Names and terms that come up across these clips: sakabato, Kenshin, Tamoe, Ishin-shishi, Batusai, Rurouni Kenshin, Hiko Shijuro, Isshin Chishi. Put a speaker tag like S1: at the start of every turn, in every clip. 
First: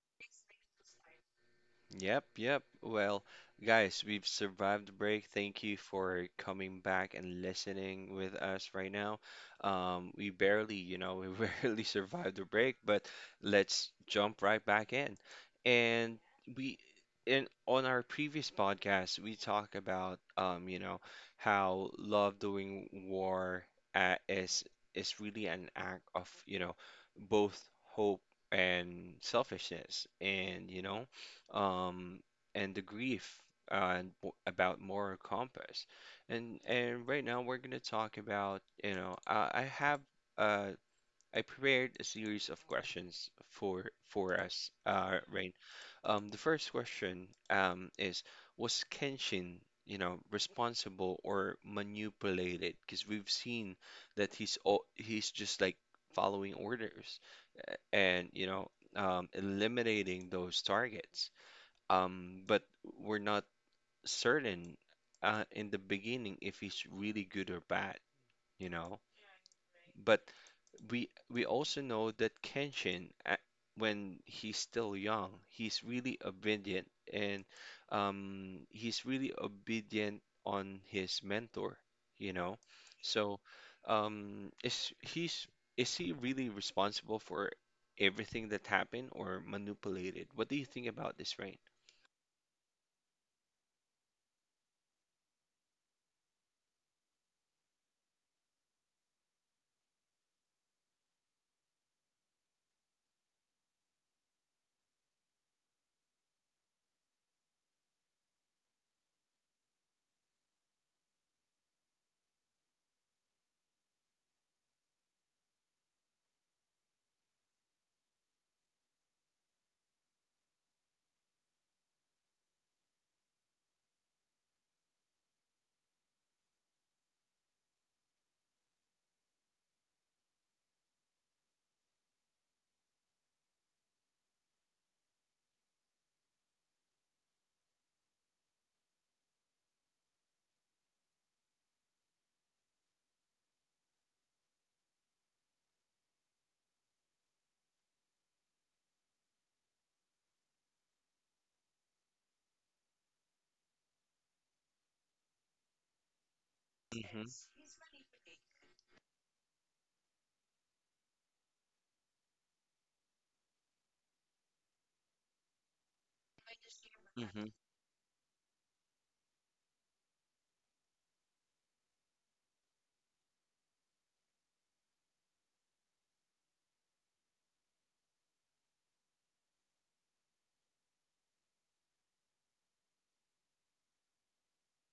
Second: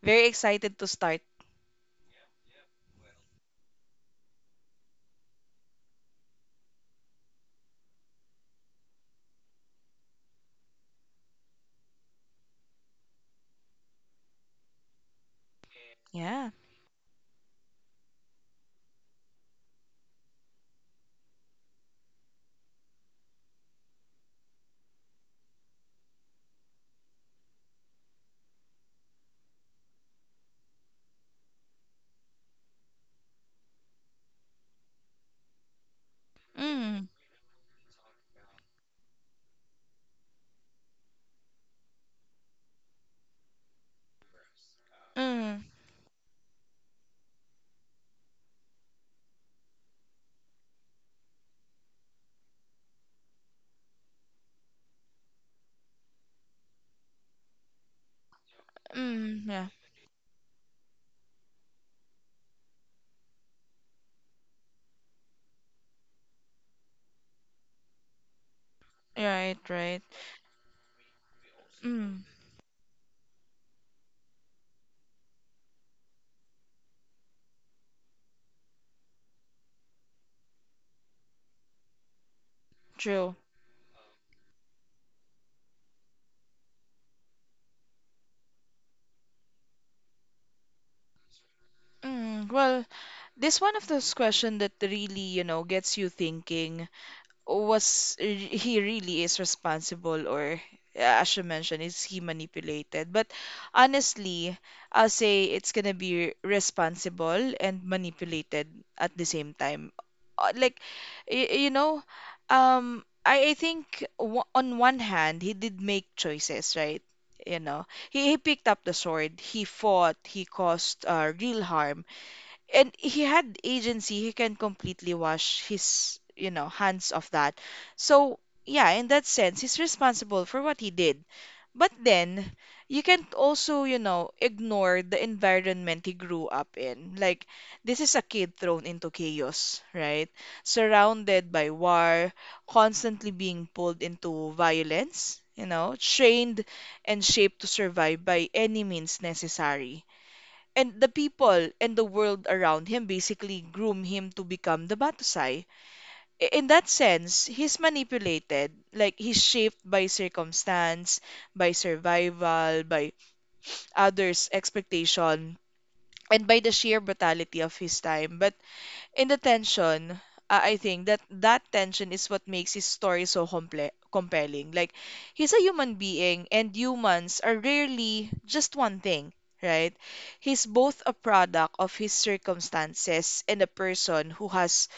S1: Very excited to start.
S2: Yep. Well, guys, we've survived the break. Thank you for coming back and listening with us right now. We barely, we barely survived the break, but let's jump right back in. And
S1: Yeah.
S2: we in on our previous podcast, we talk about how love doing war uh, is is really an act of, both hope and selfishness. And um, the grief about moral compass. And
S1: Mm.
S2: and right now we're gonna talk about, I have uh, I prepared a series of questions for us, Rain.
S1: Mm.
S2: The first question is, was Kenshin, responsible or manipulated? Because we've seen that he's just like following orders and
S1: Mm. Yeah.
S2: eliminating those targets. But we're not certain in the beginning if he's really good or bad, you know.
S1: Right. Right.
S2: But we also know
S1: Mm.
S2: that when he's still young, he's really obedient and he's really obedient on his mentor, you know.
S1: True.
S2: So, um, is he's is he really responsible for everything that happened or manipulated? What do you think about this, Rain?
S1: Mm, well, this one of those questions that really, you know, gets you thinking. He really is responsible, or, as you mentioned, is he manipulated? But honestly, I'll say it's gonna be responsible and manipulated at the same time. Like, you know, I think, on one hand, he did make choices, right? You know, he picked up the sword, he fought, he caused real harm, and he had agency. He can completely wash his, you know, hands of that. So yeah, in that sense, he's responsible for what he did. But then, you can also, you know, ignore the environment he grew up in. Like, this is a kid thrown into chaos, right? Surrounded by war, constantly being pulled into violence, you know, trained and shaped to survive by any means necessary. And the people and the world around him basically groom him to become the Batusai. In that
S2: Mhm.
S1: sense, he's manipulated, like he's shaped by circumstance, by survival, by others' expectation, and by the sheer
S2: Mhm.
S1: brutality of his time. But in the tension, I think that that tension is what makes his story so comple compelling. Like, he's a human being, and humans are rarely just one thing, right? He's both a product of his circumstances and a person who has,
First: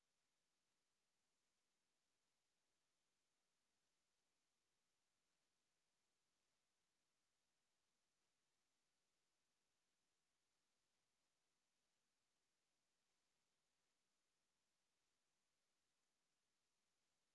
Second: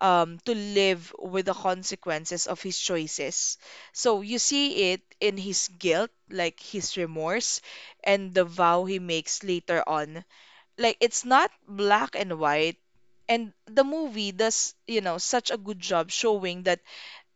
S1: to live with the consequences of his choices. So you see it in his guilt, like his remorse, and the vow he makes later on. Like, it's not black and white, and the movie does, you know, such a good job showing that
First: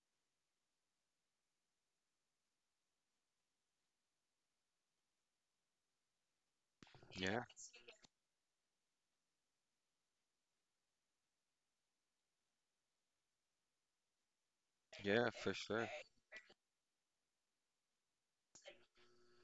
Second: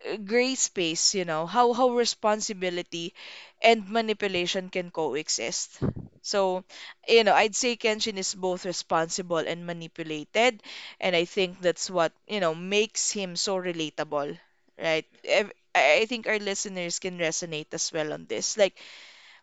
S1: gray space, you know, how responsibility and manipulation can coexist. So, you know,
S2: Yeah.
S1: I'd say Kenshin is both responsible and manipulated, and I think that's what, you know, makes him so relatable, right?
S2: Yeah,
S1: Ev-
S2: for sure.
S1: I I think our listeners can resonate as well on this. Like,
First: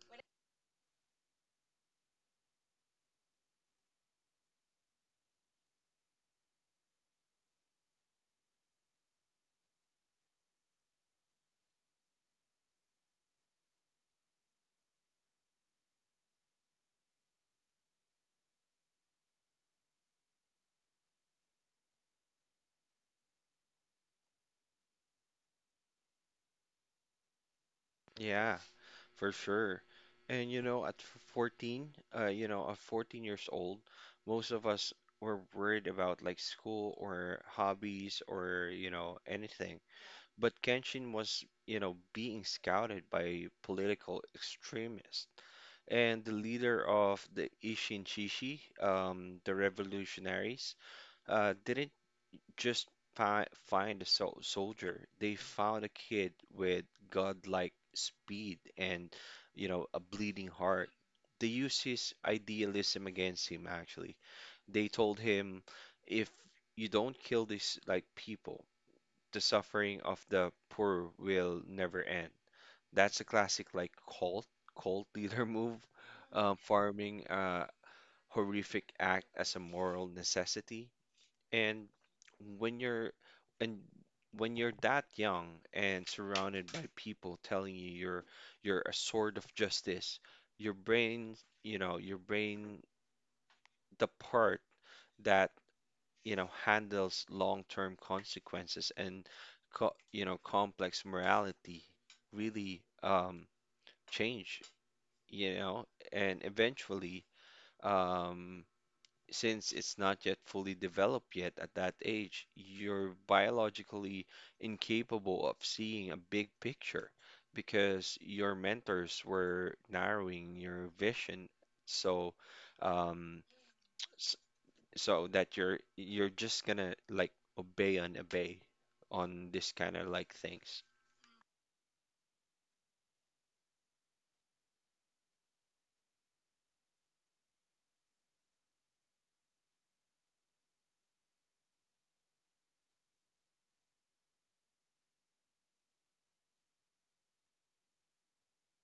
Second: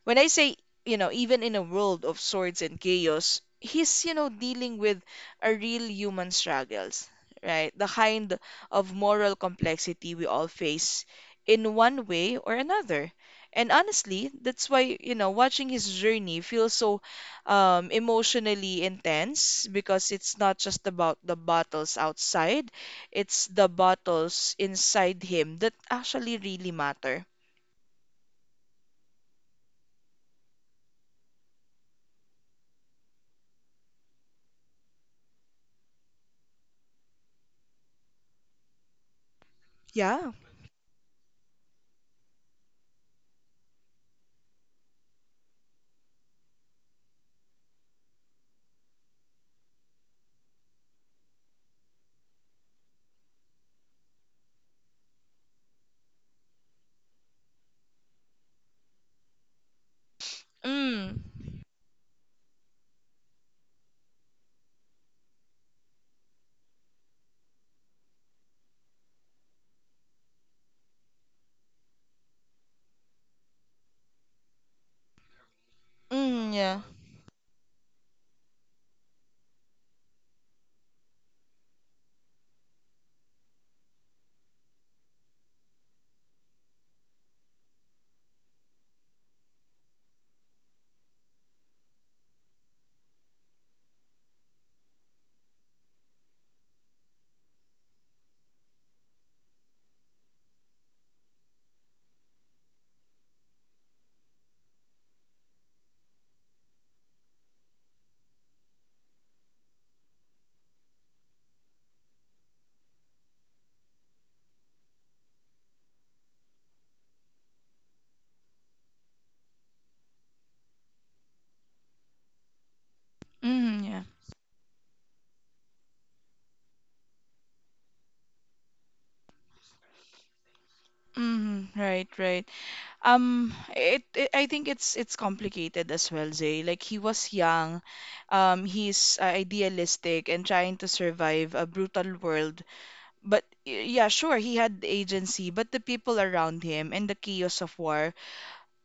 S1: when I say, you know, even in a world of swords and chaos, he's, you know, dealing with a real human struggles, right? The kind of moral complexity we all face in one way or another. And honestly, that's why, you know, watching his journey feels so emotionally intense, because it's not just about the battles outside, it's the battles inside him that actually really matter.
S2: Yeah, for sure. And you know, 14, at 14 years old, most of us were worried about like school or hobbies or, you know, anything.
S1: Yeah.
S2: But Kenshin was, you know, being scouted by political extremists. And the leader of the Isshin Chishi, the revolutionaries, didn't just fi find a soldier. They found a kid with godlike speed and, you know, a bleeding heart.
S1: Mm.
S2: They used his idealism against him, actually. They told him, if you don't kill these, like, people, the suffering of the poor will never end. That's a classic, like, cult, cult leader move,
S1: Mm, yeah.
S2: farming, horrific act as a moral necessity and when you're and when you're that young and surrounded by people telling you you're a sword of justice, your brain, your brain, the part that, you know, handles long-term consequences and complex morality really change, you know, and eventually um since it's not yet fully developed yet at that age, you're biologically incapable of seeing a big picture because your mentors were narrowing your vision so um
S1: Mm, yeah.
S2: s- so that you're just gonna like obey and obey on this kind of like things.
S1: Mm, right, right. It, it I think it's complicated as well, Zay. Like, he was young, he's idealistic and trying to survive a brutal world. But yeah, sure, he had agency, but the people around him and the chaos of war,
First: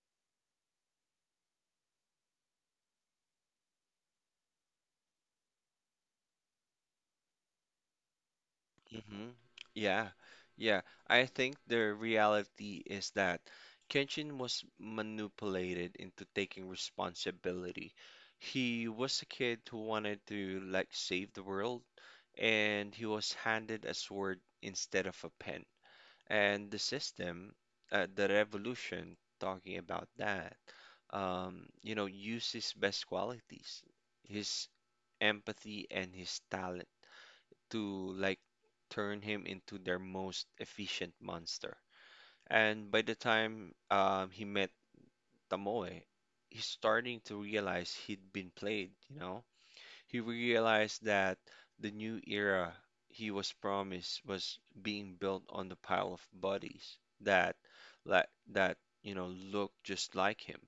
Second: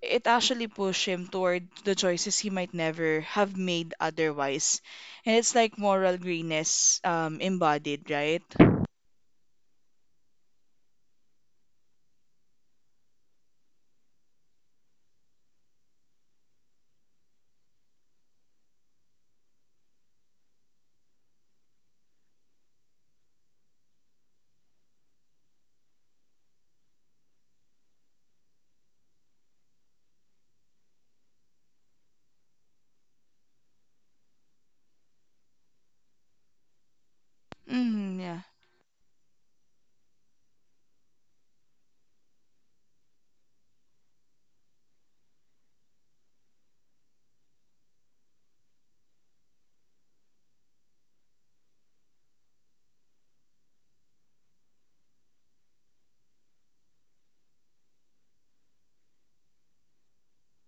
S1: it actually pushed him toward the choices he might never have made otherwise. And it's like moral greenness, embodied, right?
S2: hmm Yeah, yeah. I think the reality is that Kenshin was manipulated into taking responsibility. He was a kid who wanted to like save the world, and he was handed a sword instead of a pen. And the system, the revolution, talking about that, you know, uses best qualities, his empathy and his talent to
S1: Mm,
S2: like
S1: yeah.
S2: turn him into their most efficient monster. And by the time he met Tamoe, he's starting to realize he'd been played, you know? He realized that the new era he was promised was being built on the pile of bodies that like that, you know, look just like him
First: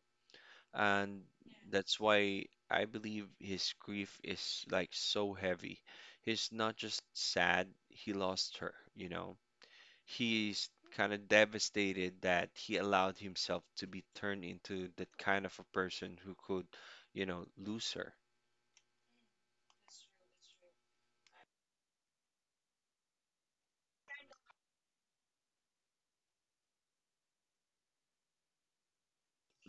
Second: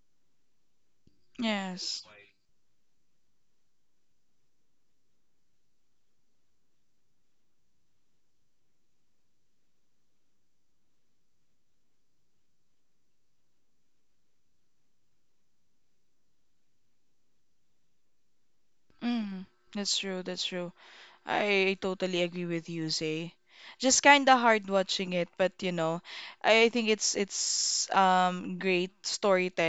S2: and that's
S1: Yes.
S2: why I believe his grief is like so heavy. He's not just sad he lost her, you know. He's kind of devastated that he allowed himself to be turned into that kind of a person who could, you know, lose her.
S1: Mm, that's true, that's true. I totally agree with you, Zay. Just kind of hard watching it, but you know, I think it's great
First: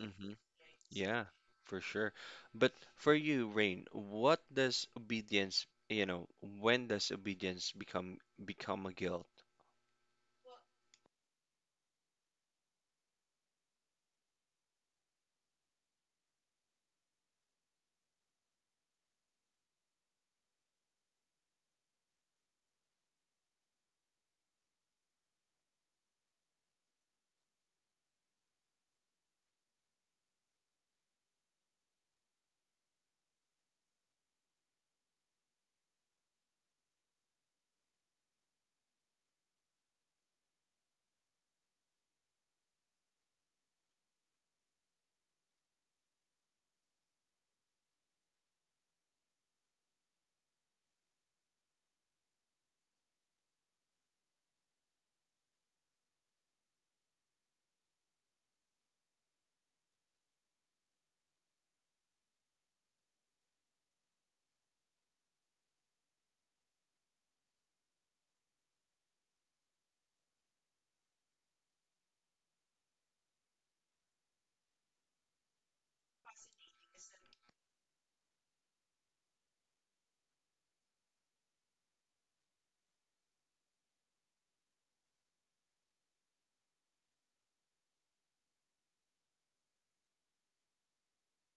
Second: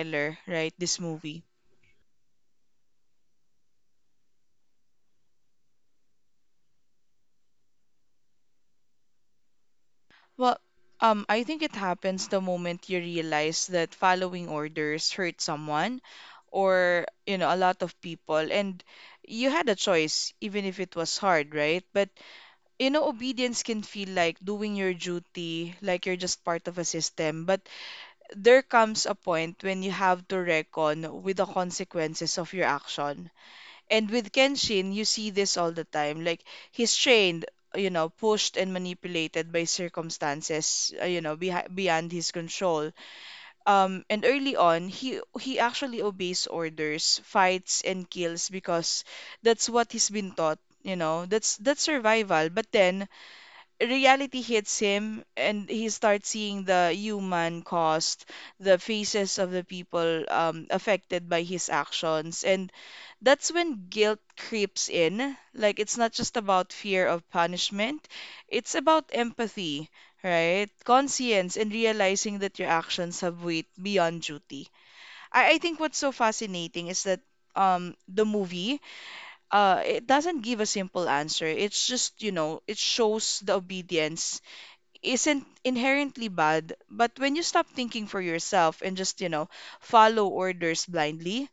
S2: hmm
S1: right? This
S2: Yeah,
S1: movie.
S2: for sure. But for you, Rain, what does obedience, you know, when does obedience become a guilt?
S1: Well, I think it happens the moment you realize that following orders hurt someone, or, you know, a lot of people, and you had a choice, even if it was hard, right? But you know, obedience can feel like doing your duty, like you're just part of a system, but there comes a point when you have to reckon with the consequences of your action. And with Kenshin, you see this all the time. Like, he's trained, you know, pushed and manipulated by circumstances, you know, beyond his control. And early on, he actually obeys orders, fights, and kills because that's what he's been taught. You know, that's survival. But then reality hits him, and he starts seeing the human cost, the faces of the people, affected by his actions. And that's when guilt creeps in. Like, it's not just about fear of punishment, it's about empathy, right? Conscience, and realizing that your actions have weight beyond duty. I think what's so fascinating is that. The movie, it doesn't give a simple answer. It's just, you know, it shows the obedience isn't inherently bad, but when you stop thinking for yourself and just, you know, follow orders blindly,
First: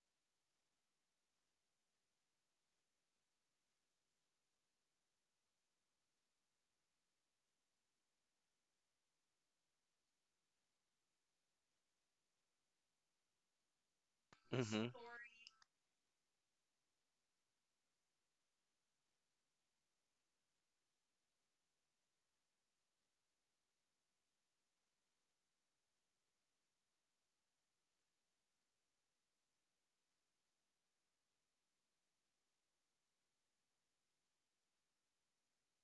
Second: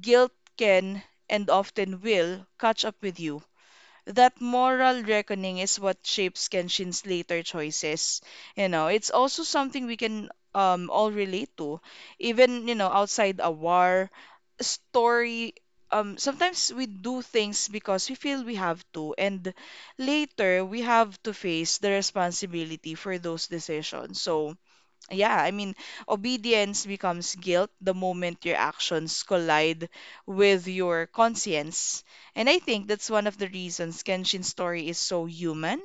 S1: guilt can and often will catch up with you. That moral reckoning is what shapes Kenshin's later choices. You know, it's also something we can all relate to, even, you know, outside a war
S2: hmm
S1: story. Sometimes we do things because we feel we have to, and later we have to face the responsibility for those decisions. So, yeah, I mean, obedience becomes guilt the moment your actions collide with your conscience. And I think that's one of the reasons Kenshin's story is so human.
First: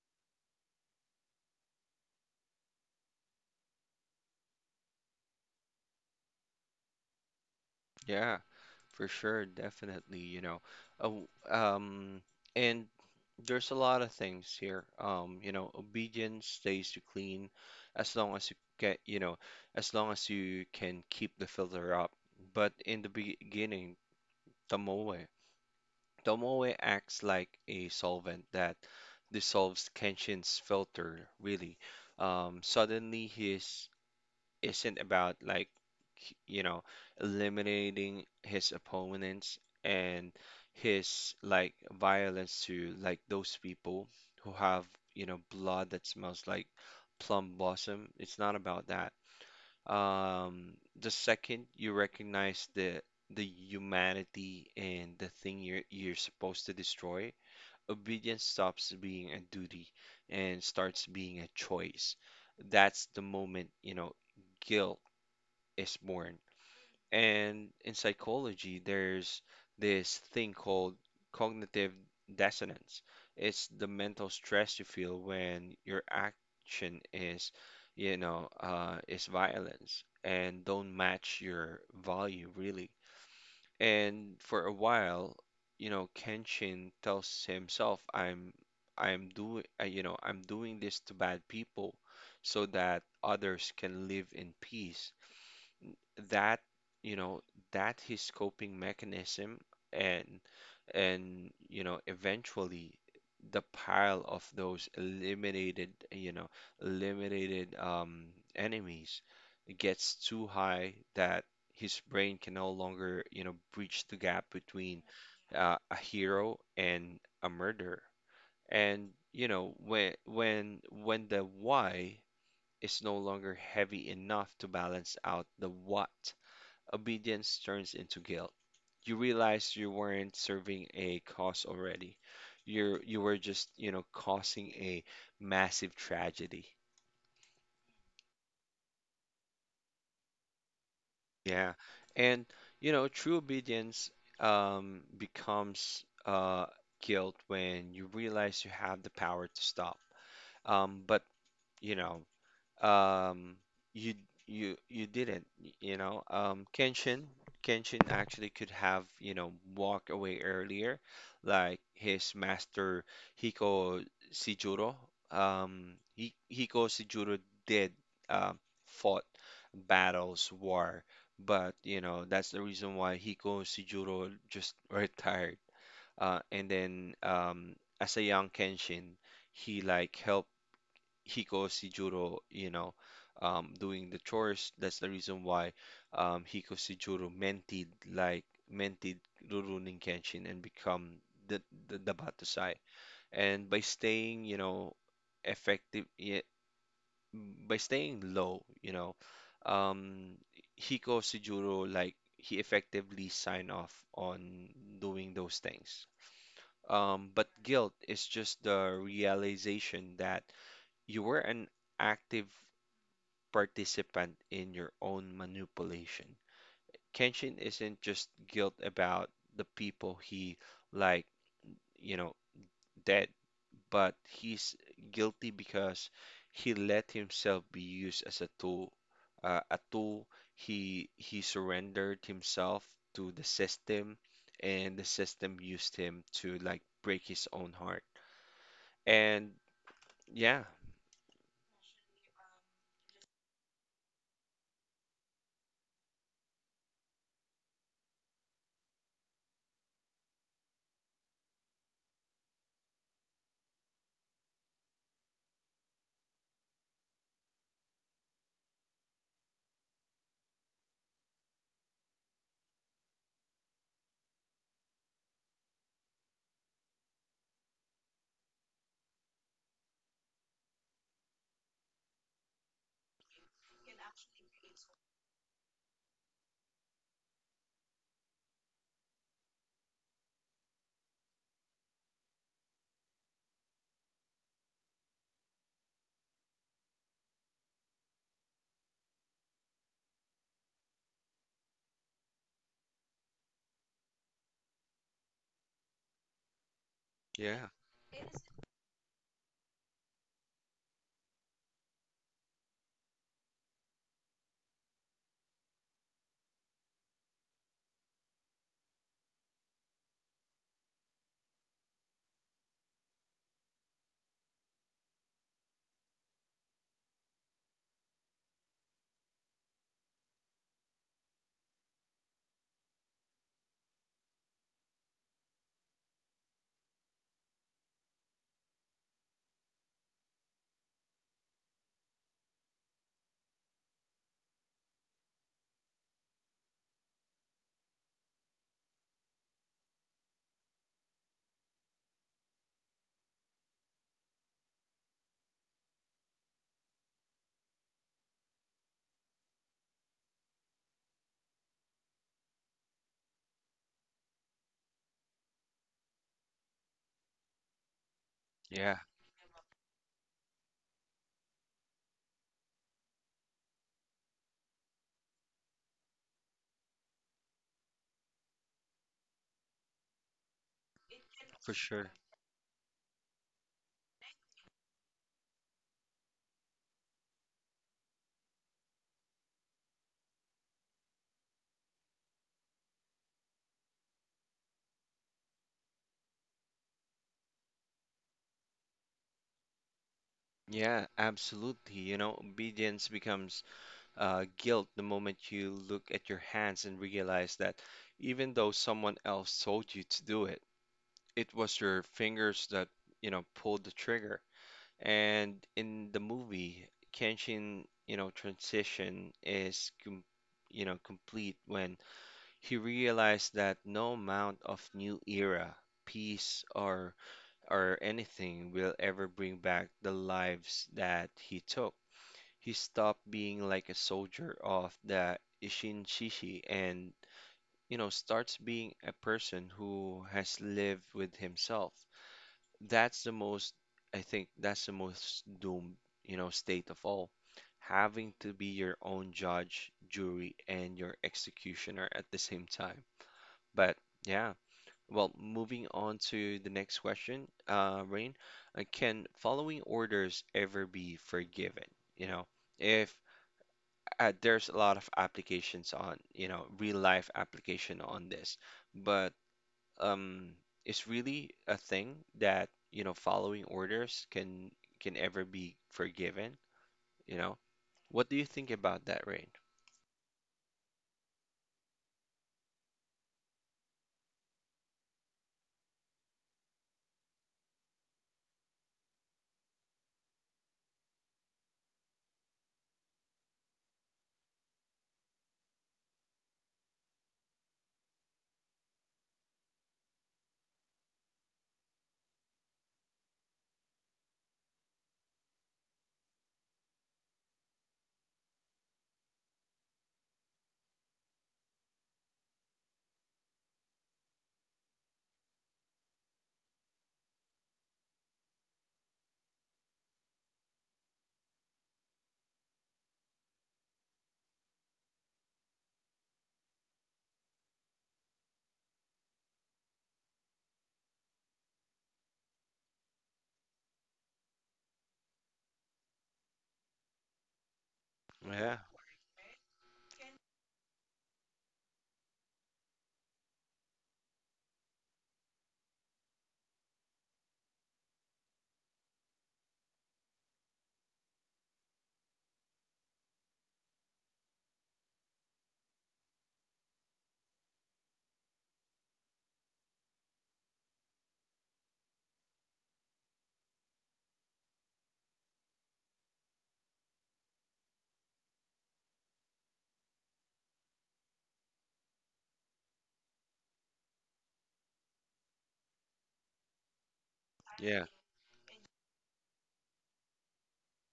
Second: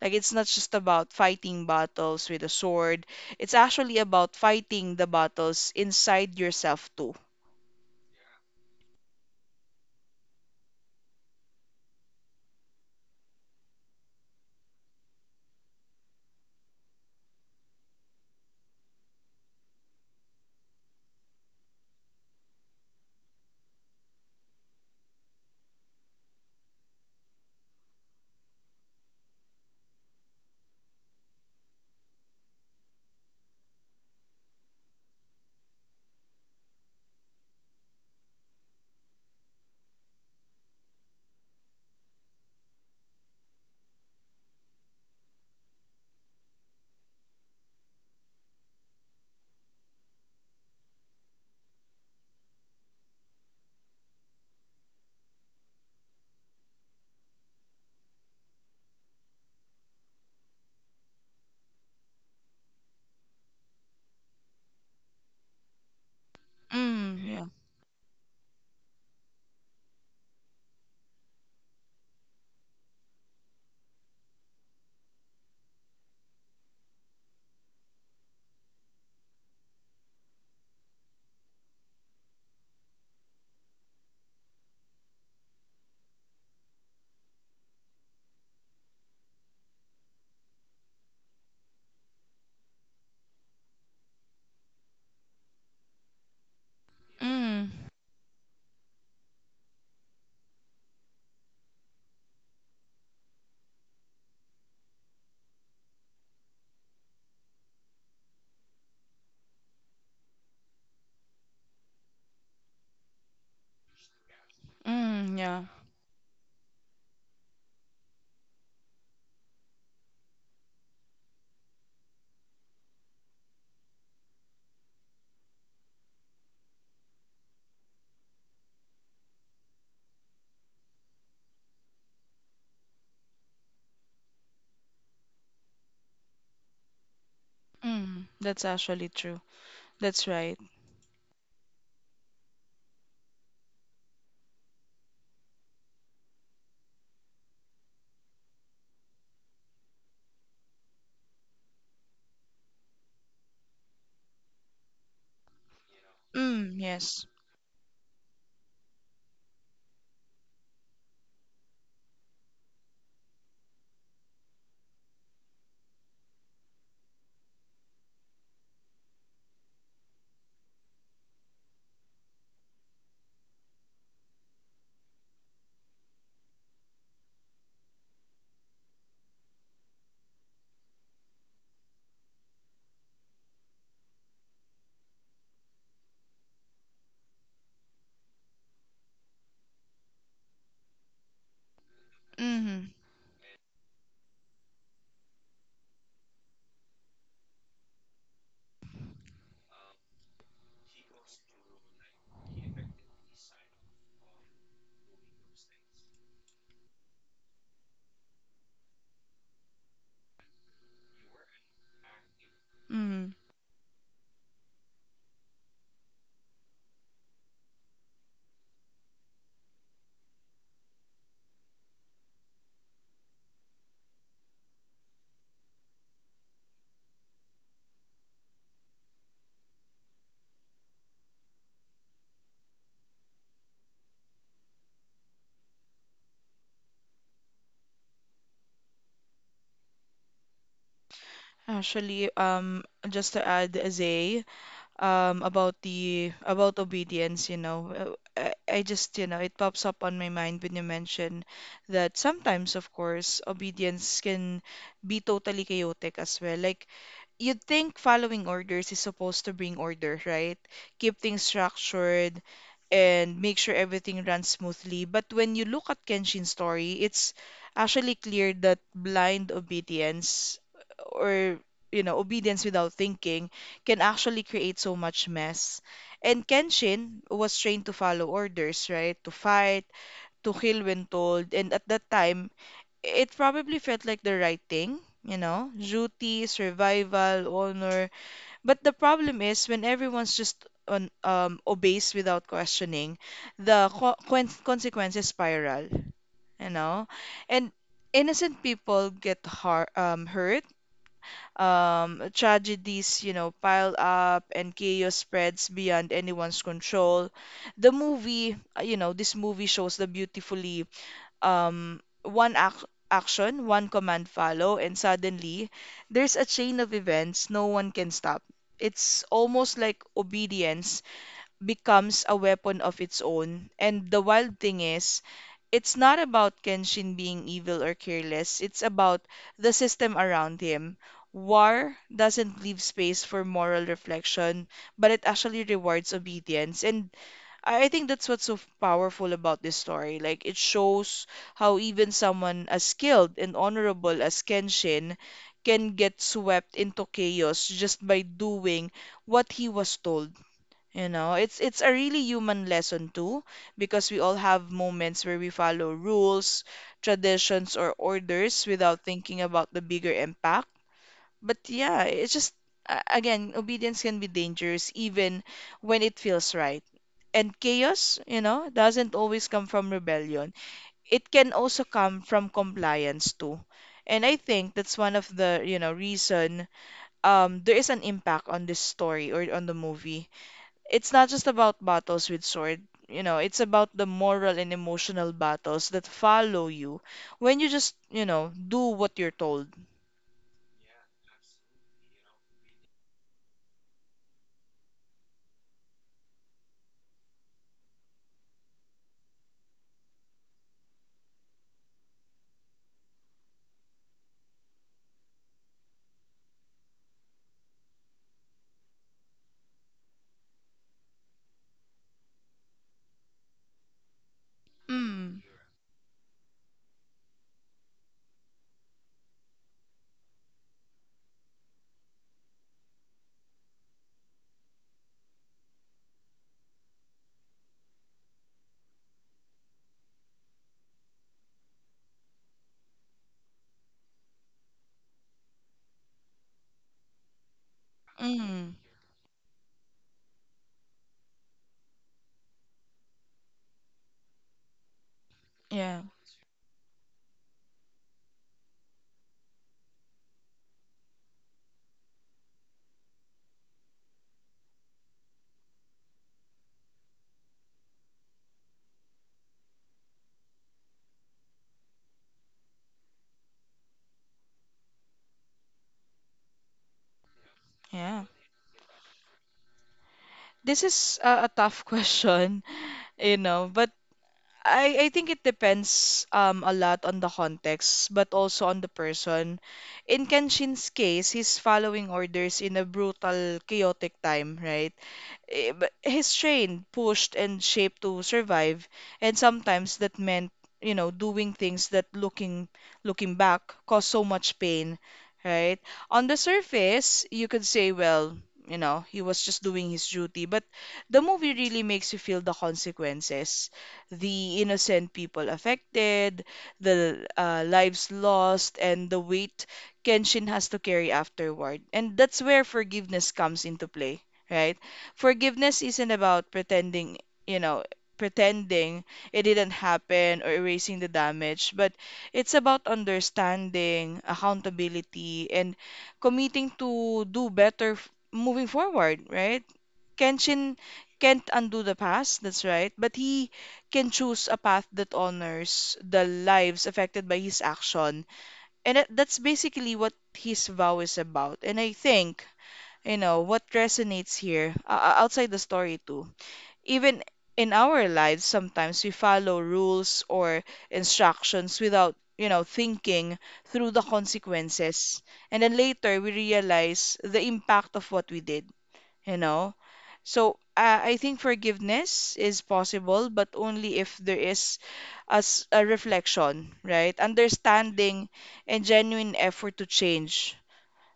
S1: Like, it's not just about fighting battles with a sword, it's actually about fighting the battles inside yourself, too.
S2: Yeah. For sure, definitely, you know. Oh, and there's a lot of things here. You know, obedience stays to clean as long as you get, you know, as long as you can keep the filter up. But in the beginning, tamoe, tamoe acts like a solvent that dissolves Kenshin's filter, really. Suddenly, his isn't about like you know eliminating his opponents and his like violence to like those people who have you know blood that smells like plum blossom. It's not about that. Um, the second you recognize the humanity and the thing you're supposed to destroy, obedience stops being a duty and starts being a choice. That's the moment, you know, guilt is born.
S1: Mm, yeah.
S2: And in psychology, there's this thing called cognitive dissonance. It's the mental stress you feel when your action is, is violence and don't match your value really. And for a while, you know, Kenshin tells himself, I'm doing, I'm doing this to bad people, so that others can live in peace." that you know
S1: Mm,
S2: that his coping mechanism and you know eventually the pile of those eliminated eliminated um, enemies gets too high that his brain can no longer you know breach the gap between
S1: mm, yeah.
S2: a hero and a murderer and you know when the why is no longer heavy enough to balance out the what obedience turns into guilt. You realize you weren't serving a cause already. You were just, you know, causing a massive tragedy.
S1: Mm, that's actually true. That's right.
S2: Yeah. And you know, true obedience becomes guilt when you realize you have the power to stop. But you know, um you you didn't you know
S1: Mm, yes.
S2: Kenshin actually could have you know walked away earlier like his master Hiko Shijuro Hiko Shijuro did um fought battles war but you know that's the reason why Hiko Shijuro just retired and then as a young Kenshin he like helped Hiko Shijuro, you know, doing the chores. That's the reason why Hiko Shijuro mented mented Rurouni Kenshin and become the the Batusai.
S1: Mm,
S2: And by staying, you know, effective, yeah, by staying low, you know, um, Hiko Shijuro like he effectively signed off on doing those things. But guilt is just the realization that you were an active
S1: mm.
S2: participant in your own manipulation. Kenshin isn't just guilt about the people he like, you know, dead, but he's guilty because he let himself be used as a tool, a tool. He surrendered himself to the system, and the system used him to like break his own heart. And yeah,
S1: Actually, just to add, Zay, about the about obedience, you know. I just, you know, it pops up on my mind when you mention that sometimes, of course, obedience can be totally chaotic as well. Like, you'd think following orders is supposed to bring order, right? Keep things structured and make sure everything runs smoothly. But when you look at Kenshin's story, it's actually clear that blind obedience, or, you know, obedience without thinking, can actually create so much mess. And Kenshin was trained to follow orders, right? To fight, to kill when told, and at that time it probably felt like the right thing, you know, duty, survival, honor. But the problem is, when everyone's just on, obeys without questioning, the consequences spiral, you know, and
S2: yeah,
S1: innocent people get har hurt. Tragedies, you know, pile up, and chaos spreads beyond anyone's control. The movie, you know, this movie shows the beautifully, um, one ac- action, one command follow, and suddenly there's a chain of events no one can stop. It's almost like obedience becomes a weapon of its own. And the wild thing is, it's not about Kenshin being evil or careless. It's about the system around him. War doesn't leave space for moral reflection, but it actually rewards obedience. And I think that's what's so powerful about this story. Like, it shows how even someone as skilled and honorable as Kenshin can get swept into chaos just by doing what he was told. You know, it's a really human lesson too, because we all have moments where we follow rules, traditions, or orders
S2: yeah,
S1: without thinking about the bigger impact. But yeah, it's just again, obedience can be dangerous even when it feels right. And chaos, you know, doesn't always come from rebellion. It can
S2: for
S1: also
S2: sure.
S1: come from compliance too. And I think that's one of the, you know, reason there is an impact on this story or on the movie. It's not just about battles with sword, you know, it's about the moral and emotional battles that follow you when you just, you know, do what you're told.
S2: Yeah, absolutely. You know, obedience becomes guilt the moment you look at your hands and realize that even though someone else told you to do it, it was your fingers that, you know, pulled the trigger. And in the movie, Kenshin, you know, transition is, complete when he realized that no amount of new
S1: Mm.
S2: era, peace, or anything will ever bring back the lives that he took he stopped being like a soldier of the Ishin-shishi and, you know, starts being a person who has lived with himself. That's the most, I think, that's the most doomed, you know, state of all. Having to
S1: Mm.
S2: be your own judge, jury, and your executioner at the same time. But yeah, well, moving
S1: Yeah.
S2: on to the next question, Rain, can following orders ever be forgiven? You know, if there's a lot of applications on, you know, real life application on this, but um, it's really a thing that, you know, following orders can ever be forgiven, you know.
S1: Yeah.
S2: What do you think about that, Rain?
S1: This is a tough question, you know, but I think it depends, a lot, on the context, but also on the person. In Kenshin's case, he's following orders in a brutal, chaotic time, right? But his train pushed and shaped to survive, and sometimes that meant, you know, doing things that looking back caused so much pain, right? On the surface, you could say, well, you know, he was just doing his duty, but the movie really makes you feel the consequences, the innocent people affected, the lives lost, and the weight Kenshin has to carry afterward. And that's where forgiveness comes into play, right? Forgiveness isn't about pretending, you know, pretending it didn't happen, or erasing the damage, but it's about understanding, accountability, and committing to do better, moving
S2: Yeah,
S1: forward, right? Kenshin can't undo the past, that's right, but he can choose a path that honors the lives affected by his action. And that's basically what his vow is about. And I think, you know, what resonates here, outside the story too, even in our lives, sometimes we follow rules or instructions without, you know, thinking through the consequences, and then later we realize the impact of what we did, you know. So, I think forgiveness is possible, but only if there is as a reflection, right?
S2: yeah.
S1: Understanding and genuine effort to change.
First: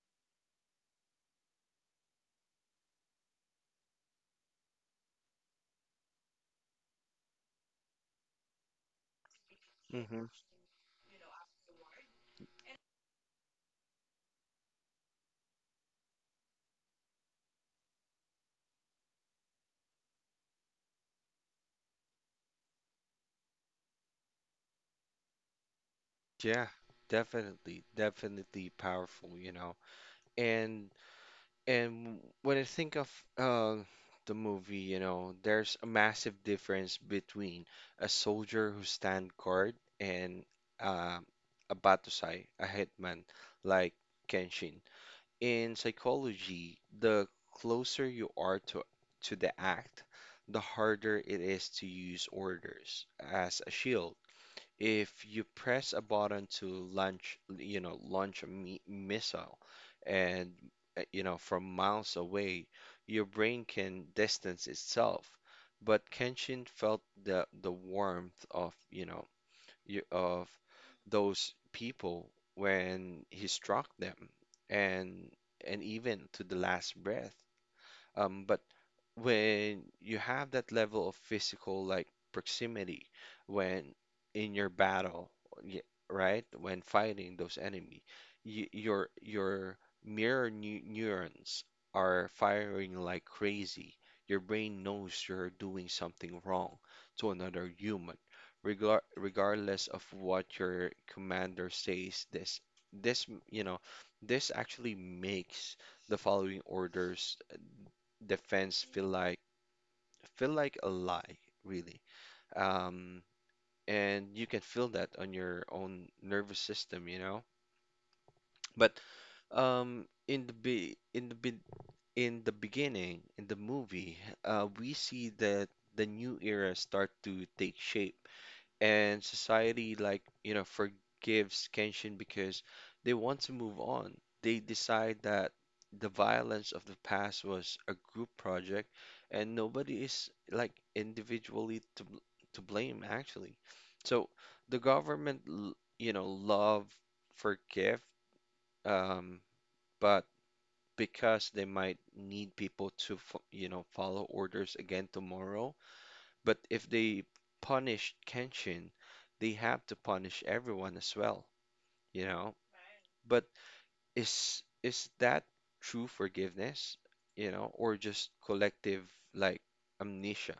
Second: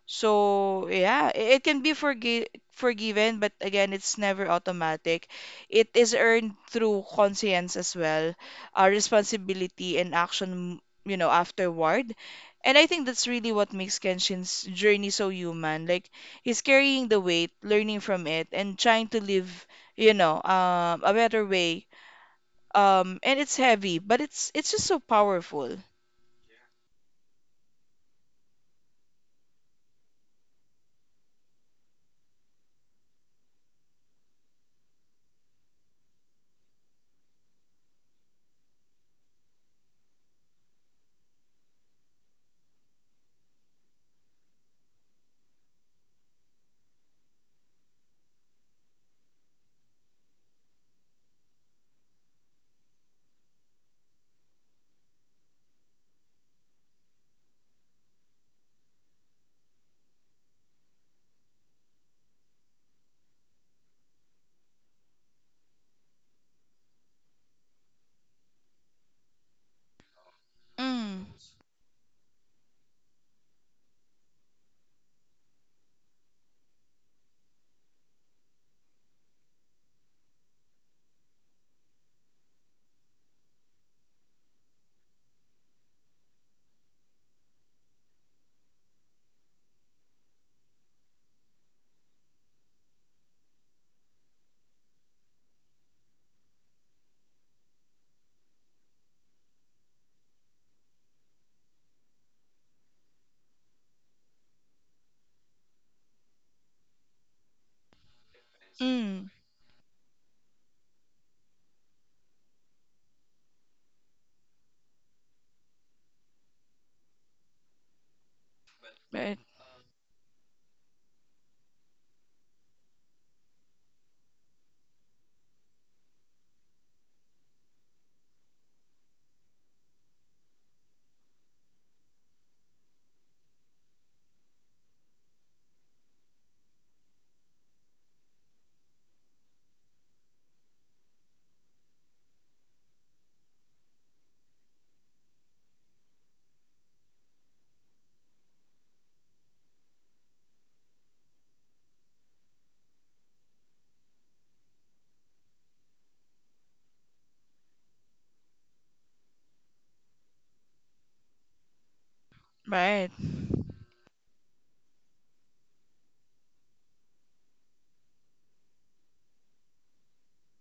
S1: So yeah, it can be forgiven, but again, it's never automatic. It is earned through conscience as well, responsibility and
S2: hmm
S1: action, you know, afterward. And I think that's really what makes Kenshin's journey so human. Like, he's carrying the weight, learning from it, and trying to live, you know, a better way. And it's heavy, but it's just so powerful.
S2: Yeah, definitely, definitely powerful, you know. And And when I think of uh, the movie, you know, there's a massive difference between a soldier who stand guard and uh, a Batusai, a hitman like Kenshin. In psychology, the closer you are to the act, the harder it is to use orders as a shield if you press a button to launch, launch a mi missile and, you know, from miles away, your brain can distance itself. But Kenshin felt the warmth of, of
S1: Mm,
S2: those people when he struck them and even to the last breath. But when you have that level of physical like proximity when in your battle, y- right? When fighting those enemy, y your mirror neurons are firing like crazy. Your brain knows you're doing something wrong to another human, regardless of what your commander says. This you know this actually makes the following orders defense feel
S1: mm,
S2: like a lie, really. Um, and you can feel that on your own nervous system, you know. But
S1: right,
S2: um, in the be in the be in the beginning in the movie, we see that the new era start to take shape. And society like you know forgives Kenshin because they want to move on. They decide that the violence of the past was a group project and nobody is like individually to to blame actually. So the government love forgive um but because they might need people to follow orders again tomorrow, but if they punished Kenshin, they have to punish everyone as well, you know?
S1: right.
S2: But is that true forgiveness, you know, or just collective like amnesia?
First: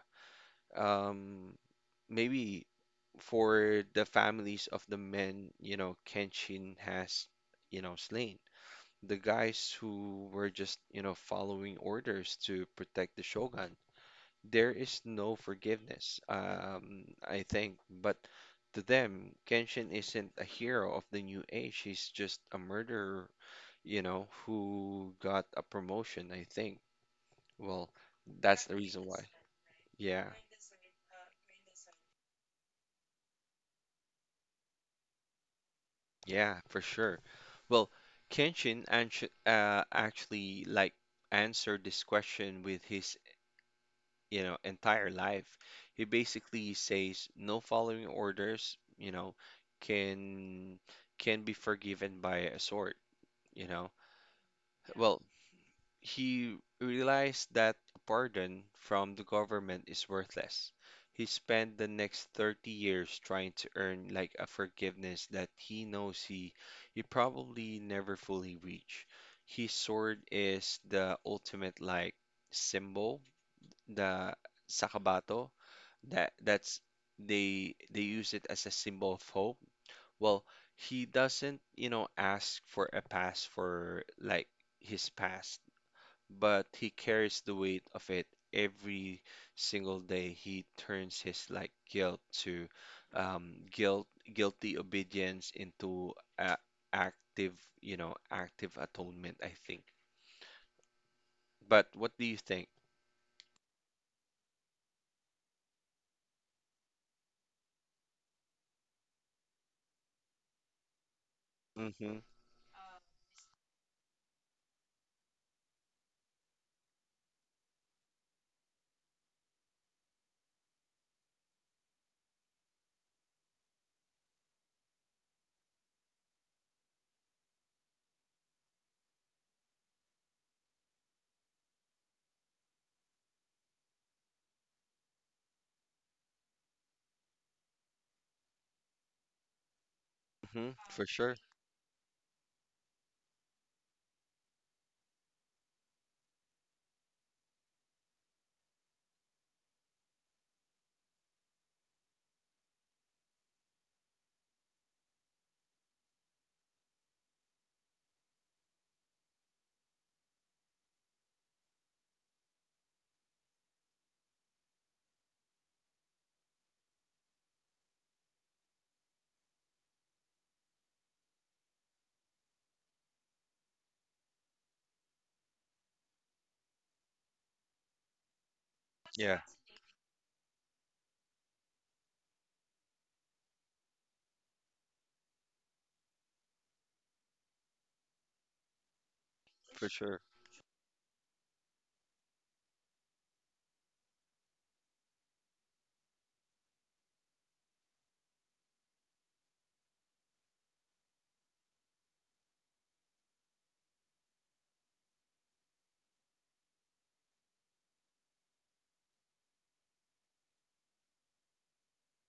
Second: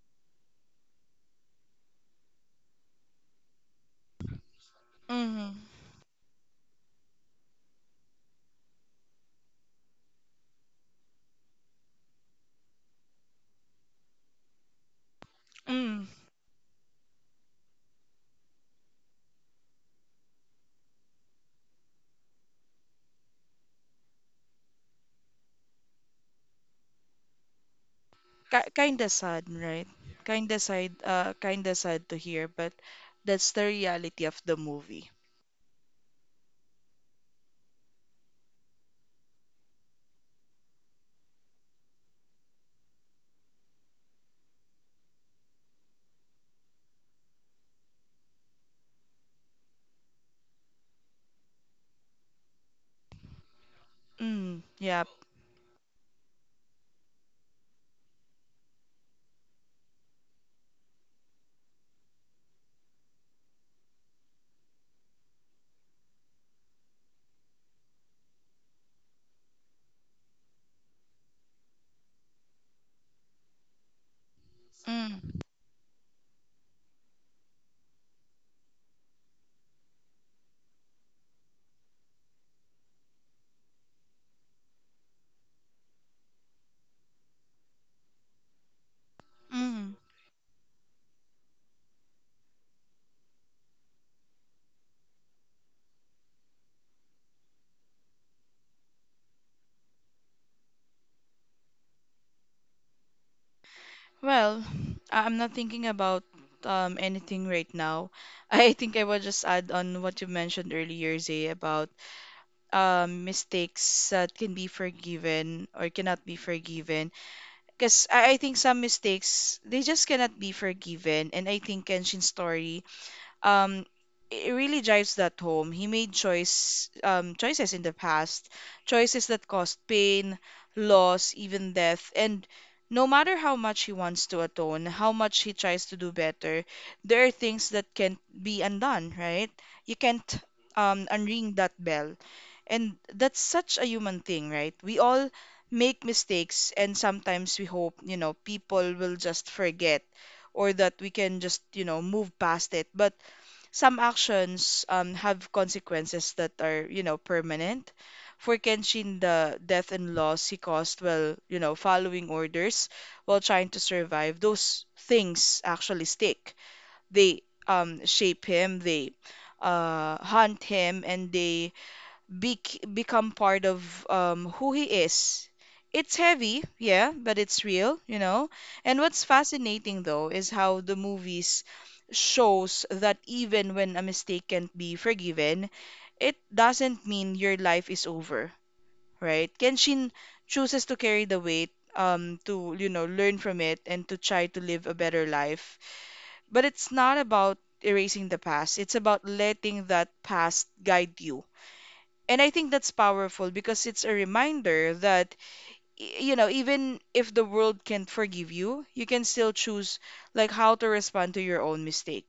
S2: Um, Maybe for the families of the
S1: Mm-hmm.
S2: men, you know, Kenshin has, you know, slain. The guys who were just, you know, following orders to protect the shogun. There is no
S1: Mm,
S2: forgiveness. I think, but to them, Kenshin isn't a hero of the new age. He's just a murderer, you know, who got a promotion, I think. Well, that's the reason
S1: kinda
S2: why.
S1: sad, right?
S2: Yeah.
S1: Kinda sad to hear, but that's the reality of the movie.
S2: Yeah, for sure. Well, Kenshin actually like answered this question with his, you know, entire life. He basically says no following orders, you know, can can be forgiven by a sword, you know.
S1: Mm, yeah.
S2: Well, he realized that a pardon from the government is worthless. He spent the next 30 years trying to earn like a forgiveness that he knows he probably never fully reach. His sword is the ultimate like symbol, the
S1: Mm,
S2: sakabato, that's they use it as a symbol of hope. Well, he doesn't, you know, ask for a pass for like his past, but he carries the weight of it every
S1: mm.
S2: single day. He turns his like guilt to um, guilt guilty obedience into a active, you know, active atonement, I think. But what do you think?
S1: Well, I'm not thinking about anything right now. I think I will just add on what you mentioned earlier, Zay, about
S2: Mm-hmm.
S1: mistakes that can be forgiven or cannot be forgiven. Because I think some mistakes they just cannot be forgiven, and I think Kenshin's story, um, it really drives that home. He made choices in the past, choices that caused pain, loss, even death. And no matter how much he wants to atone, how much he tries to do better, there are things that can't be undone, right? You can't,
S2: Mm-hmm. For sure.
S1: unring that bell. And that's such a human thing, right? We all make mistakes, and sometimes we hope, you know, people will just forget, or that we can just, you know, move past it. But some actions, have consequences that are, you know, permanent. For Kenshin, the death and loss he caused while, you know, following orders, while trying to survive, those things actually stick. They, shape him, they haunt him, and they become part of, who he is. It's heavy, yeah, but it's real, you know. And what's
S2: Yeah,
S1: fascinating though is how the movies shows that even when a mistake can't be forgiven, it doesn't mean your life is over, right?
S2: for
S1: Kenshin
S2: sure.
S1: chooses to carry the weight, to, you know, learn from it and to try to live a better life. But it's not about erasing the past. It's about letting that past guide you. And I think that's powerful because it's a reminder that, you know, even if the world can't forgive you, you can still choose like how to respond to your own mistake,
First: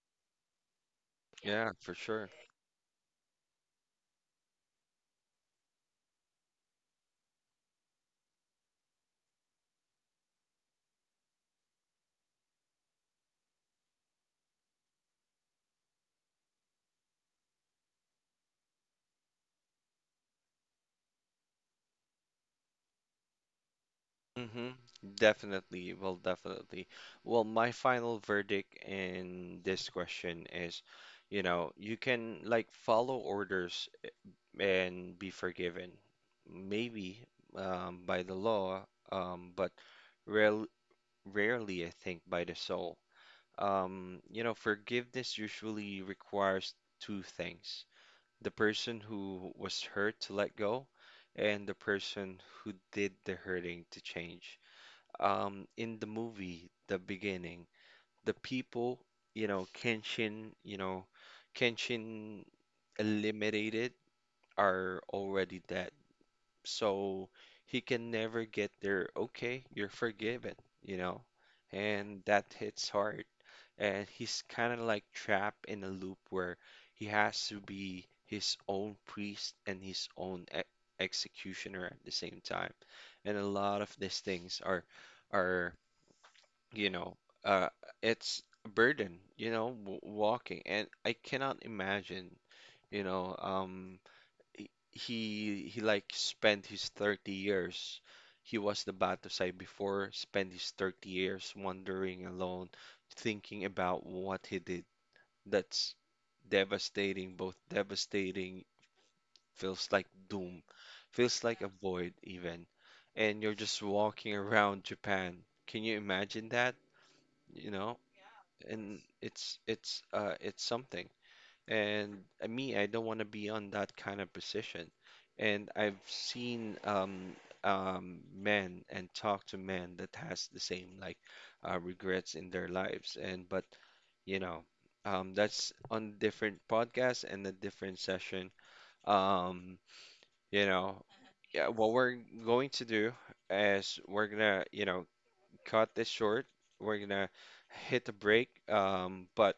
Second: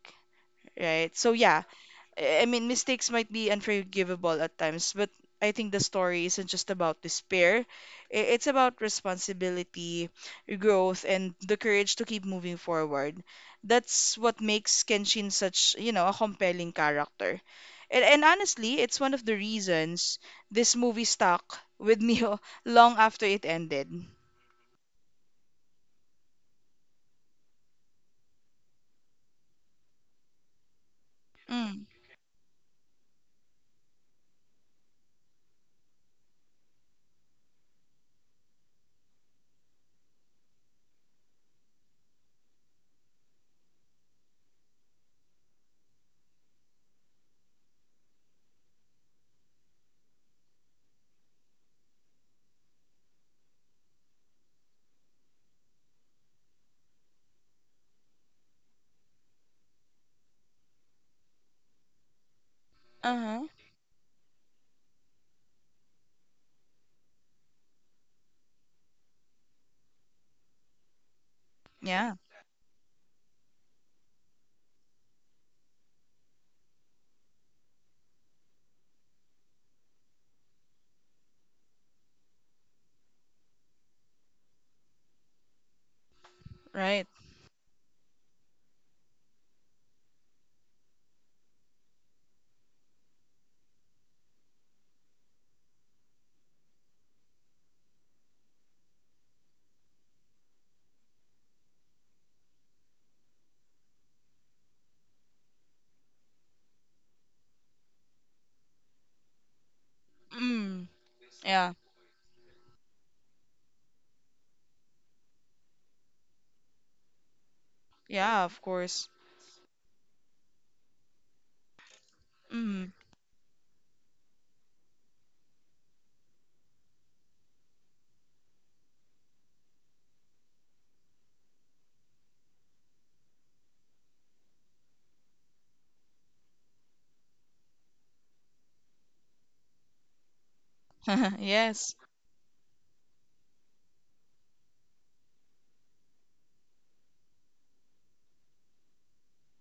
S1: right? So yeah,
S2: Yeah, for sure.
S1: I mean, mistakes might be unforgivable at times, but I think the story isn't just about despair. It's about responsibility, growth, and the courage to keep moving forward. That's what makes Kenshin such, you know, a compelling character. And honestly, it's one of the reasons this movie stuck with me long after it ended.
S2: Hmm. Definitely. Well, definitely. Well, my final verdict in this question is, you know,
S1: Mm.
S2: you can like follow orders and be forgiven, maybe by the law, but rarely, rarely, I think, by the soul. You know, forgiveness usually requires two things: the person who was hurt to let go, and the person who did the hurting to change. In the movie, the beginning, the people, you know, Kenshin
S1: Uh-huh.
S2: eliminated are already dead. So he can never get there. Okay, you're forgiven, you know,
S1: Yeah,
S2: and that hits hard. And he's kind of like trapped in a loop where he has to be his own priest and his own e executioner at the same time. And a lot of these things are you
S1: right.
S2: know, uh, it's a burden, you know, w walking. And I cannot imagine, you know, he like spent his 30 years. He was the Batusay before, spent his 30 years wandering alone, thinking about what he did. That's devastating, feels like doom,
S1: Mm.
S2: feels like a
S1: Yeah.
S2: void even. And you're just walking around Japan. Can you imagine that? You know,
S1: Yeah, of
S2: and
S1: course.
S2: it's it's something. And me, I
S1: Mm.
S2: don't want to be on that kind of position. And I've seen men and talk to men that has the same like regrets in their lives. And but you know, that's on different podcast and a different session. Um, you know, yeah,
S1: Yes.
S2: what we're going to do is we're gonna, you know, cut this short. We're gonna hit a break. But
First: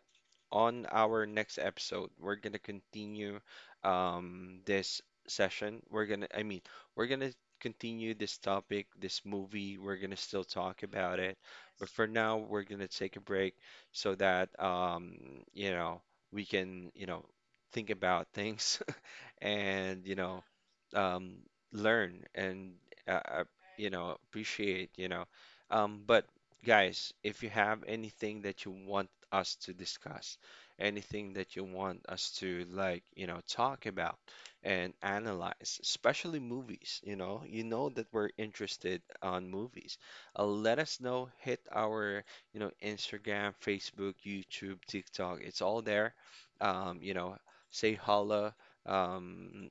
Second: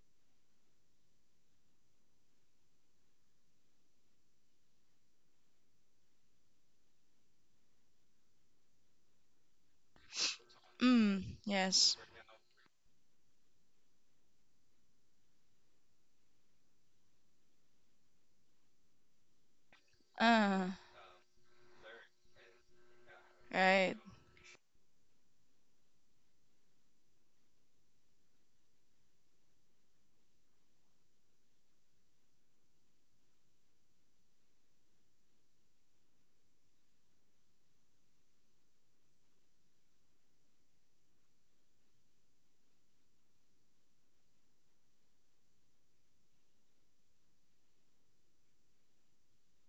S2: on our next episode, we're gonna continue this session. We're gonna continue this topic, this movie. We're gonna still talk about
S1: Mm,
S2: it. But
S1: yes.
S2: for now, we're gonna take a break so that you know, we can, you know, think about things. And you know
S1: Uh,
S2: um, learn and uh, uh, you
S1: right.
S2: know appreciate, you know, but guys, if you have anything that you want us to discuss, anything that you want us to like, you know, talk about and analyze, especially movies, you know, you know that we're interested on movies. Let us know, hit our, you know, Instagram, Facebook, YouTube, TikTok, it's all there. You know, say hello, um,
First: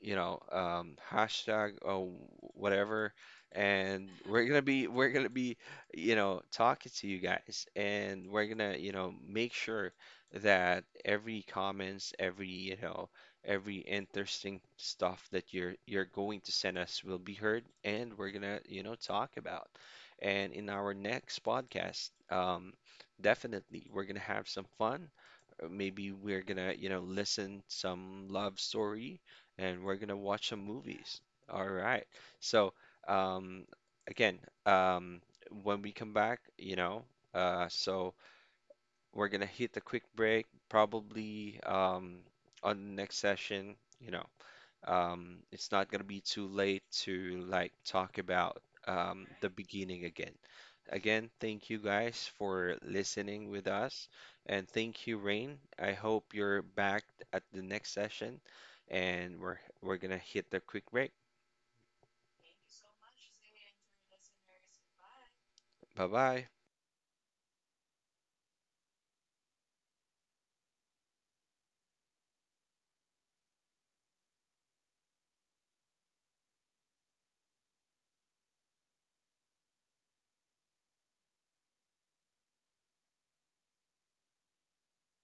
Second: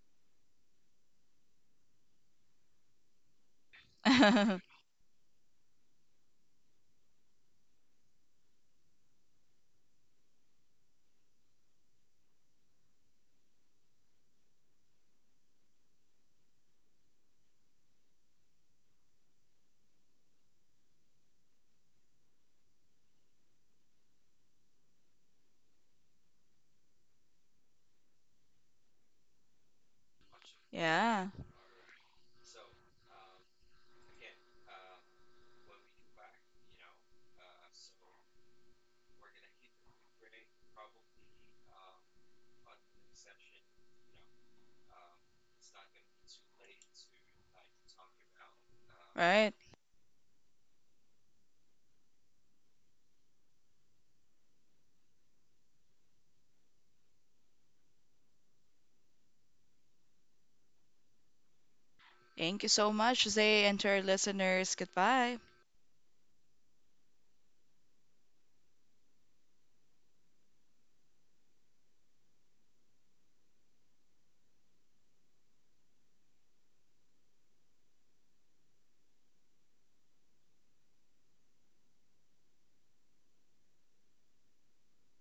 S2: you know, hashtag or whatever, and we're gonna be, you know, talking to you guys, and we're gonna, you know, make sure that every comments, every, you know, every interesting stuff that you're going to send us will be heard, and we're gonna, you know, talk about. And in our next podcast, definitely we're gonna have some fun. Maybe we're gonna, you know, listen some love story and we're gonna watch some
S1: Yeah,
S2: movies. All right. So, um, again, um, when we come back, you know, so we're gonna hit a quick break, probably on the next session, you know, it's not gonna be too late to like talk about
S1: right.
S2: the beginning again. Again, thank you guys for listening with us, and thank you, Rain. I hope you're back at the next session, and we're gonna hit the quick break.
S1: Thank you so much, Zay, and to our listeners. Goodbye.
S2: Bye bye.